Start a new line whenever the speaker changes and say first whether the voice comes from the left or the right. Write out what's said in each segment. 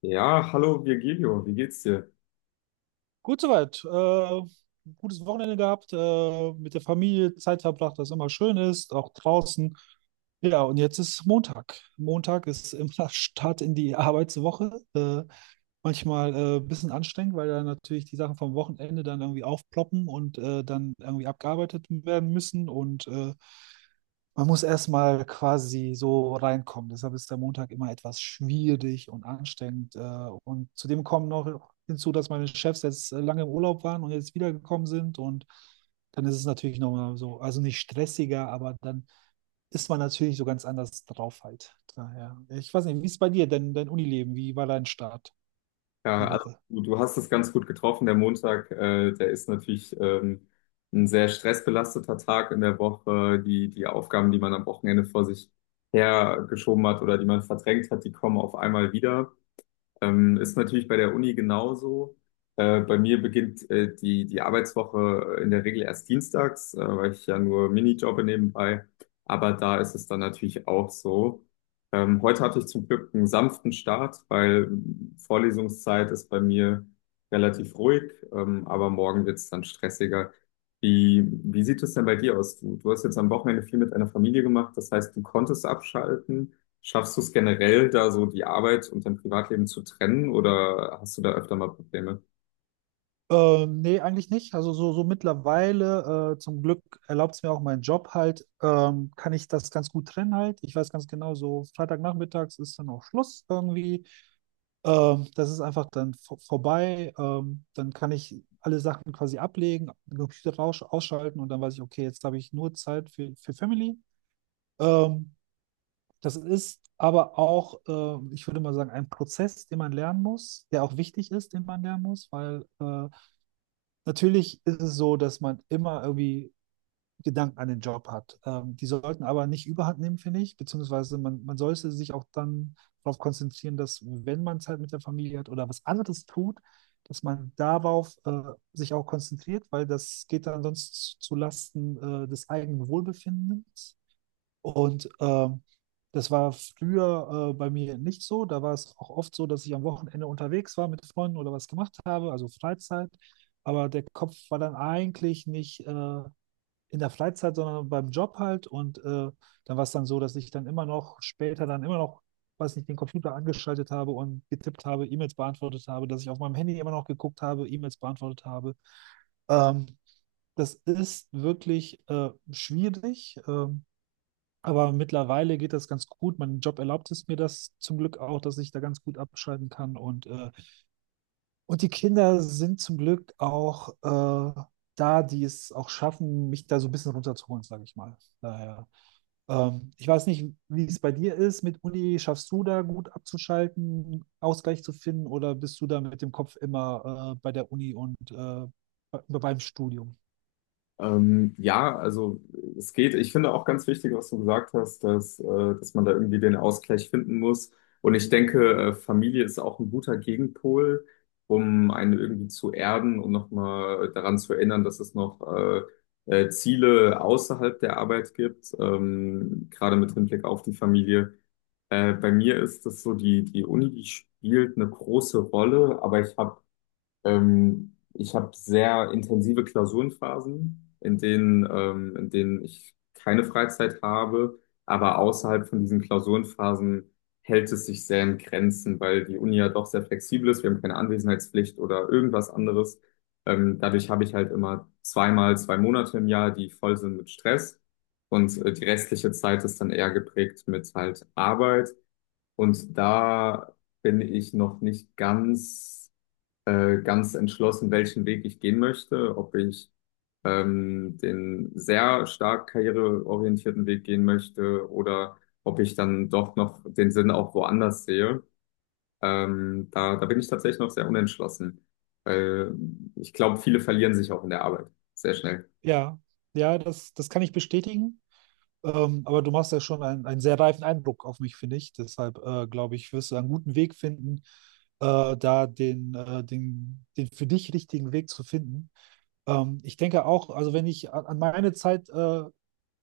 left: Ja, hallo Virgilio, wie geht's dir?
right: Gut soweit. Gutes Wochenende gehabt, mit der Familie Zeit verbracht, was immer schön ist, auch draußen. Ja, und jetzt ist Montag. Montag ist immer Start in die Arbeitswoche. Manchmal ein bisschen anstrengend, weil dann natürlich die Sachen vom Wochenende dann irgendwie aufploppen und dann irgendwie abgearbeitet werden müssen. Und man muss erstmal quasi so reinkommen. Deshalb ist der Montag immer etwas schwierig und anstrengend. Und zudem kommen noch hinzu, dass meine Chefs jetzt lange im Urlaub waren und jetzt wiedergekommen sind. Und dann ist es natürlich nochmal so, also nicht stressiger, aber dann ist man natürlich so ganz anders drauf halt. Daher. Ich weiß nicht, wie ist bei dir denn dein Unileben? Wie war dein Start
left: Ja,
right: die
left: also
right: Woche?
left: du hast es ganz gut getroffen. Der Montag, der ist natürlich ein sehr stressbelasteter Tag in der Woche. Die Aufgaben, die man am Wochenende vor sich hergeschoben hat oder die man verdrängt hat, die kommen auf einmal wieder. Ist natürlich bei der Uni genauso. Bei mir beginnt die Arbeitswoche in der Regel erst dienstags, weil ich ja nur Minijobbe nebenbei. Aber da ist es dann natürlich auch so. Heute hatte ich zum Glück einen sanften Start, weil Vorlesungszeit ist bei mir relativ ruhig. Aber morgen wird es dann stressiger. Wie sieht es denn bei dir aus? Du hast jetzt am Wochenende viel mit deiner Familie gemacht. Das heißt, du konntest abschalten. Schaffst du es generell, da so die Arbeit und dein Privatleben zu trennen oder hast du da öfter mal Probleme?
right: Nee, eigentlich nicht. Also so, so mittlerweile, zum Glück erlaubt es mir auch mein Job halt, kann ich das ganz gut trennen halt. Ich weiß ganz genau, so Freitagnachmittags ist dann auch Schluss irgendwie. Das ist einfach dann vorbei. Dann kann ich alle Sachen quasi ablegen, den Computer raus ausschalten und dann weiß ich, okay, jetzt habe ich nur Zeit für Family. Ähm, Das ist aber auch, ich würde mal sagen, ein Prozess, den man lernen muss, der auch wichtig ist, den man lernen muss, weil natürlich ist es so, dass man immer irgendwie Gedanken an den Job hat. Die sollten aber nicht überhand nehmen, finde ich, beziehungsweise man sollte sich auch dann darauf konzentrieren, dass wenn man Zeit mit der Familie hat oder was anderes tut, dass man darauf sich auch konzentriert, weil das geht dann sonst zu Lasten des eigenen Wohlbefindens. Und das war früher bei mir nicht so. Da war es auch oft so, dass ich am Wochenende unterwegs war mit Freunden oder was gemacht habe, also Freizeit. Aber der Kopf war dann eigentlich nicht in der Freizeit, sondern beim Job halt. Und dann war es dann so, dass ich dann immer noch später dann immer noch, weiß nicht, den Computer angeschaltet habe und getippt habe, E-Mails beantwortet habe, dass ich auf meinem Handy immer noch geguckt habe, E-Mails beantwortet habe. Ähm, Das ist wirklich schwierig. Aber mittlerweile geht das ganz gut. Mein Job erlaubt es mir das zum Glück auch, dass ich da ganz gut abschalten kann. Und die Kinder sind zum Glück auch da, die es auch schaffen, mich da so ein bisschen runterzuholen, sage ich mal. Daher, ich weiß nicht, wie es bei dir ist mit Uni. Schaffst du da gut abzuschalten, Ausgleich zu finden oder bist du da mit dem Kopf immer bei der Uni und beim Studium?
left: Ja, also es geht. Ich finde auch ganz wichtig, was du gesagt hast, dass man da irgendwie den Ausgleich finden muss. Und ich denke, Familie ist auch ein guter Gegenpol, um einen irgendwie zu erden und nochmal daran zu erinnern, dass es noch Ziele außerhalb der Arbeit gibt, gerade mit Hinblick auf die Familie. Bei mir ist das so, die Uni, die spielt eine große Rolle, aber ich habe ich hab sehr intensive Klausurenphasen, in denen ich keine Freizeit habe, aber außerhalb von diesen Klausurenphasen hält es sich sehr in Grenzen, weil die Uni ja doch sehr flexibel ist, wir haben keine Anwesenheitspflicht oder irgendwas anderes. Dadurch habe ich halt immer zweimal zwei Monate im Jahr, die voll sind mit Stress und die restliche Zeit ist dann eher geprägt mit halt Arbeit. Und da bin ich noch nicht ganz, ganz entschlossen, welchen Weg ich gehen möchte, ob ich den sehr stark karriereorientierten Weg gehen möchte oder ob ich dann doch noch den Sinn auch woanders sehe. Da bin ich tatsächlich noch sehr unentschlossen, weil ich glaube, viele verlieren sich auch in der Arbeit sehr schnell.
right: Ja, ja, das kann ich bestätigen. Aber du machst ja schon einen sehr reifen Eindruck auf mich, finde ich. Deshalb glaube ich, wirst du einen guten Weg finden, den für dich richtigen Weg zu finden. Ich denke auch, also wenn ich an meine Zeit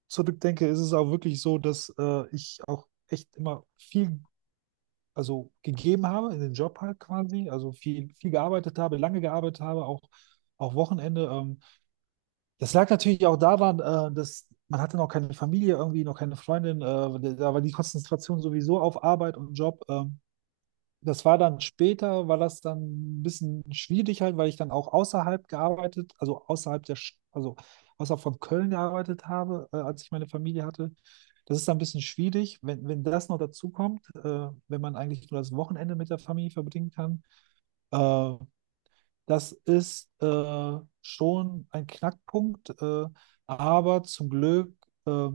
right: zurückdenke, ist es auch wirklich so, dass ich auch echt immer viel, also gegeben habe in den Job halt quasi, also viel gearbeitet habe, lange gearbeitet habe, auch Wochenende. Das lag natürlich auch daran, dass man hatte noch keine Familie irgendwie, noch keine Freundin. Da war die Konzentration sowieso auf Arbeit und Job. Das war dann später, war das dann ein bisschen schwierig halt, weil ich dann auch außerhalb gearbeitet, also außerhalb also außerhalb von Köln gearbeitet habe, als ich meine Familie hatte. Das ist dann ein bisschen schwierig, wenn das noch dazu kommt, wenn man eigentlich nur das Wochenende mit der Familie verbringen kann. Äh, Das ist schon ein Knackpunkt, aber zum Glück, äh,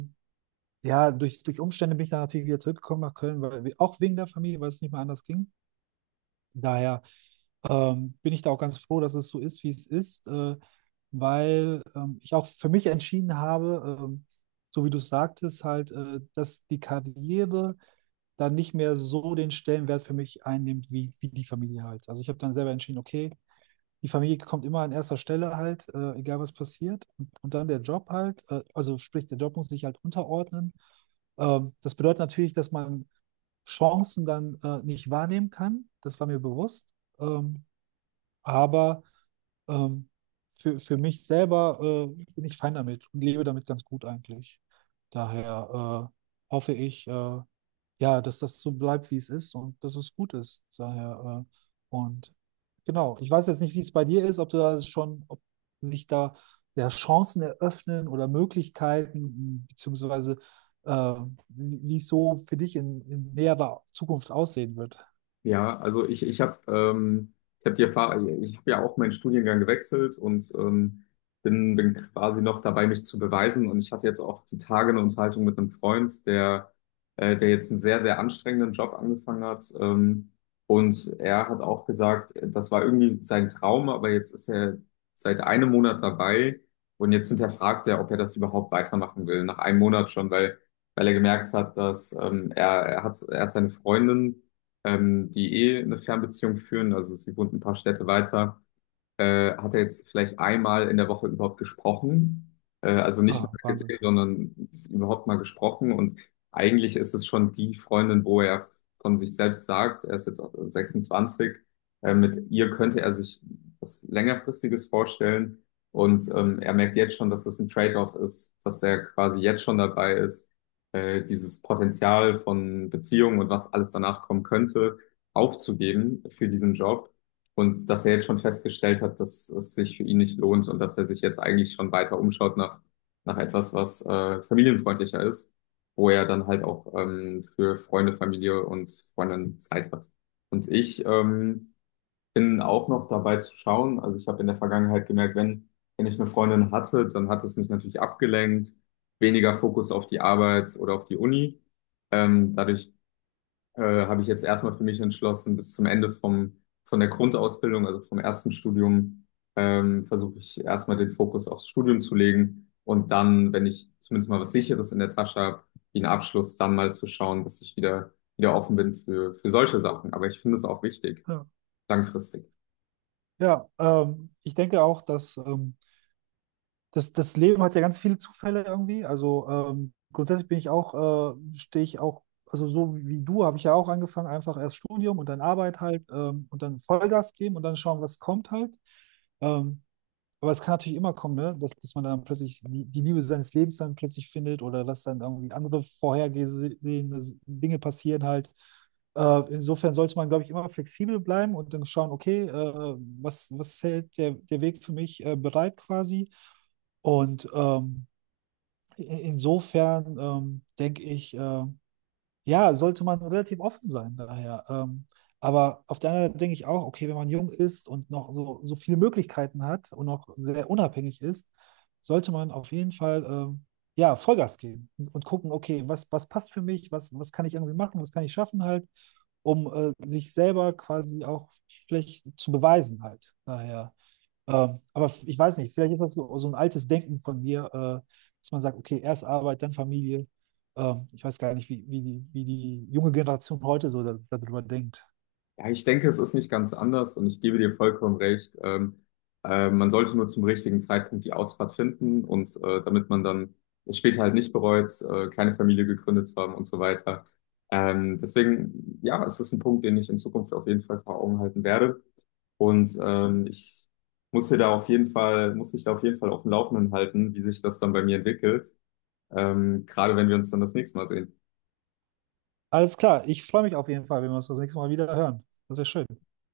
right: ja, durch Umstände bin ich dann natürlich wieder zurückgekommen nach Köln, auch wegen der Familie, weil es nicht mehr anders ging. Daher bin ich da auch ganz froh, dass es so ist, wie es ist, weil ich auch für mich entschieden habe, so wie du es sagtest, halt, dass die Karriere dann nicht mehr so den Stellenwert für mich einnimmt, wie die Familie halt. Also ich habe dann selber entschieden, okay, die Familie kommt immer an erster Stelle halt, egal was passiert. Und dann der Job halt, also sprich, der Job muss sich halt unterordnen. Das bedeutet natürlich, dass man Chancen dann nicht wahrnehmen kann. Das war mir bewusst. Ähm, aber ähm, für mich selber bin ich fein damit und lebe damit ganz gut eigentlich. Daher hoffe ich, ja, dass das so bleibt, wie es ist und dass es gut ist. Daher, und genau, ich weiß jetzt nicht, wie es bei dir ist, ob du da schon, ob sich da ja, Chancen eröffnen oder Möglichkeiten, beziehungsweise äh, wie wie es so für dich in näherer Zukunft aussehen wird.
left: Ja, also ich habe ich hab die Erfahrung, also ich habe ja auch meinen Studiengang gewechselt und bin quasi noch dabei, mich zu beweisen. Und ich hatte jetzt auch die Tage eine Unterhaltung mit einem Freund, der jetzt einen sehr, sehr anstrengenden Job angefangen hat. Und er hat auch gesagt, das war irgendwie sein Traum, aber jetzt ist er seit einem Monat dabei und jetzt hinterfragt er, ob er das überhaupt weitermachen will, nach einem Monat schon, weil er gemerkt hat, dass er hat seine Freundin die eh eine Fernbeziehung führen. Also sie wohnt ein paar Städte weiter, hat er jetzt vielleicht einmal in der Woche überhaupt gesprochen. Also nicht mal
right: Ah, Wahnsinn.
left: gesehen, sondern überhaupt mal gesprochen. Und eigentlich ist es schon die Freundin, wo er von sich selbst sagt, er ist jetzt auch 26, mit ihr könnte er sich was längerfristiges vorstellen. Und er merkt jetzt schon, dass das ein Trade-off ist, dass er quasi jetzt schon dabei ist, dieses Potenzial von Beziehungen und was alles danach kommen könnte, aufzugeben für diesen Job. Und dass er jetzt schon festgestellt hat, dass es sich für ihn nicht lohnt und dass er sich jetzt eigentlich schon weiter umschaut nach etwas, was familienfreundlicher ist, wo er dann halt auch für Freunde, Familie und Freundinnen Zeit hat. Und ich bin auch noch dabei zu schauen. Also ich habe in der Vergangenheit gemerkt, wenn ich eine Freundin hatte, dann hat es mich natürlich abgelenkt, weniger Fokus auf die Arbeit oder auf die Uni. Dadurch habe ich jetzt erstmal für mich entschlossen, bis zum Ende von der Grundausbildung, also vom ersten Studium, versuche ich erstmal den Fokus aufs Studium zu legen und dann, wenn ich zumindest mal was Sicheres in der Tasche habe, wie einen Abschluss, dann mal zu schauen, dass ich wieder offen bin für solche Sachen. Aber ich finde es auch wichtig,
right: Ja,
left: langfristig.
right: ja ich denke auch, dass das Leben hat ja ganz viele Zufälle irgendwie. Also grundsätzlich bin ich auch, also so wie du habe ich ja auch angefangen, einfach erst Studium und dann Arbeit halt und dann Vollgas geben und dann schauen, was kommt halt. Ähm, aber es kann natürlich immer kommen, ne? Dass man dann plötzlich die die Liebe seines Lebens dann plötzlich findet oder dass dann irgendwie andere vorhergesehene Dinge passieren halt. Insofern sollte man, glaube ich, immer flexibel bleiben und dann schauen, okay, was hält der Weg für mich bereit quasi? Und insofern denke ich, ja, sollte man relativ offen sein daher. Aber auf der anderen Seite denke ich auch, okay, wenn man jung ist und noch so, so viele Möglichkeiten hat und noch sehr unabhängig ist, sollte man auf jeden Fall ja, Vollgas geben und gucken, okay, was passt für mich, was kann ich irgendwie machen, was kann ich schaffen halt, um sich selber quasi auch vielleicht zu beweisen halt. Daher. Ich weiß nicht, vielleicht ist das so, so ein altes Denken von mir, dass man sagt, okay, erst Arbeit, dann Familie. Ich weiß gar nicht, wie die junge Generation heute so da, darüber denkt.
left: Ja, ich denke, es ist nicht ganz anders und ich gebe dir vollkommen recht. Man sollte nur zum richtigen Zeitpunkt die Ausfahrt finden und damit man dann es später halt nicht bereut, keine Familie gegründet zu haben und so weiter. Deswegen, ja, es ist ein Punkt, den ich in Zukunft auf jeden Fall vor Augen halten werde. Und ich muss hier da auf jeden Fall, muss dich da auf jeden Fall auf dem Laufenden halten, wie sich das dann bei mir entwickelt. Gerade wenn wir uns dann das nächste Mal sehen.
right: Alles klar, ich freue mich auf jeden Fall, wenn wir uns das nächste Mal wieder hören. Das wäre schön.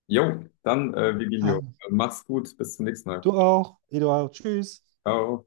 left: Jo, dann, Vigilio,
right: Also,
left: mach's gut, bis zum nächsten Mal.
right: du auch, Eduard, tschüss.
left: Ciao.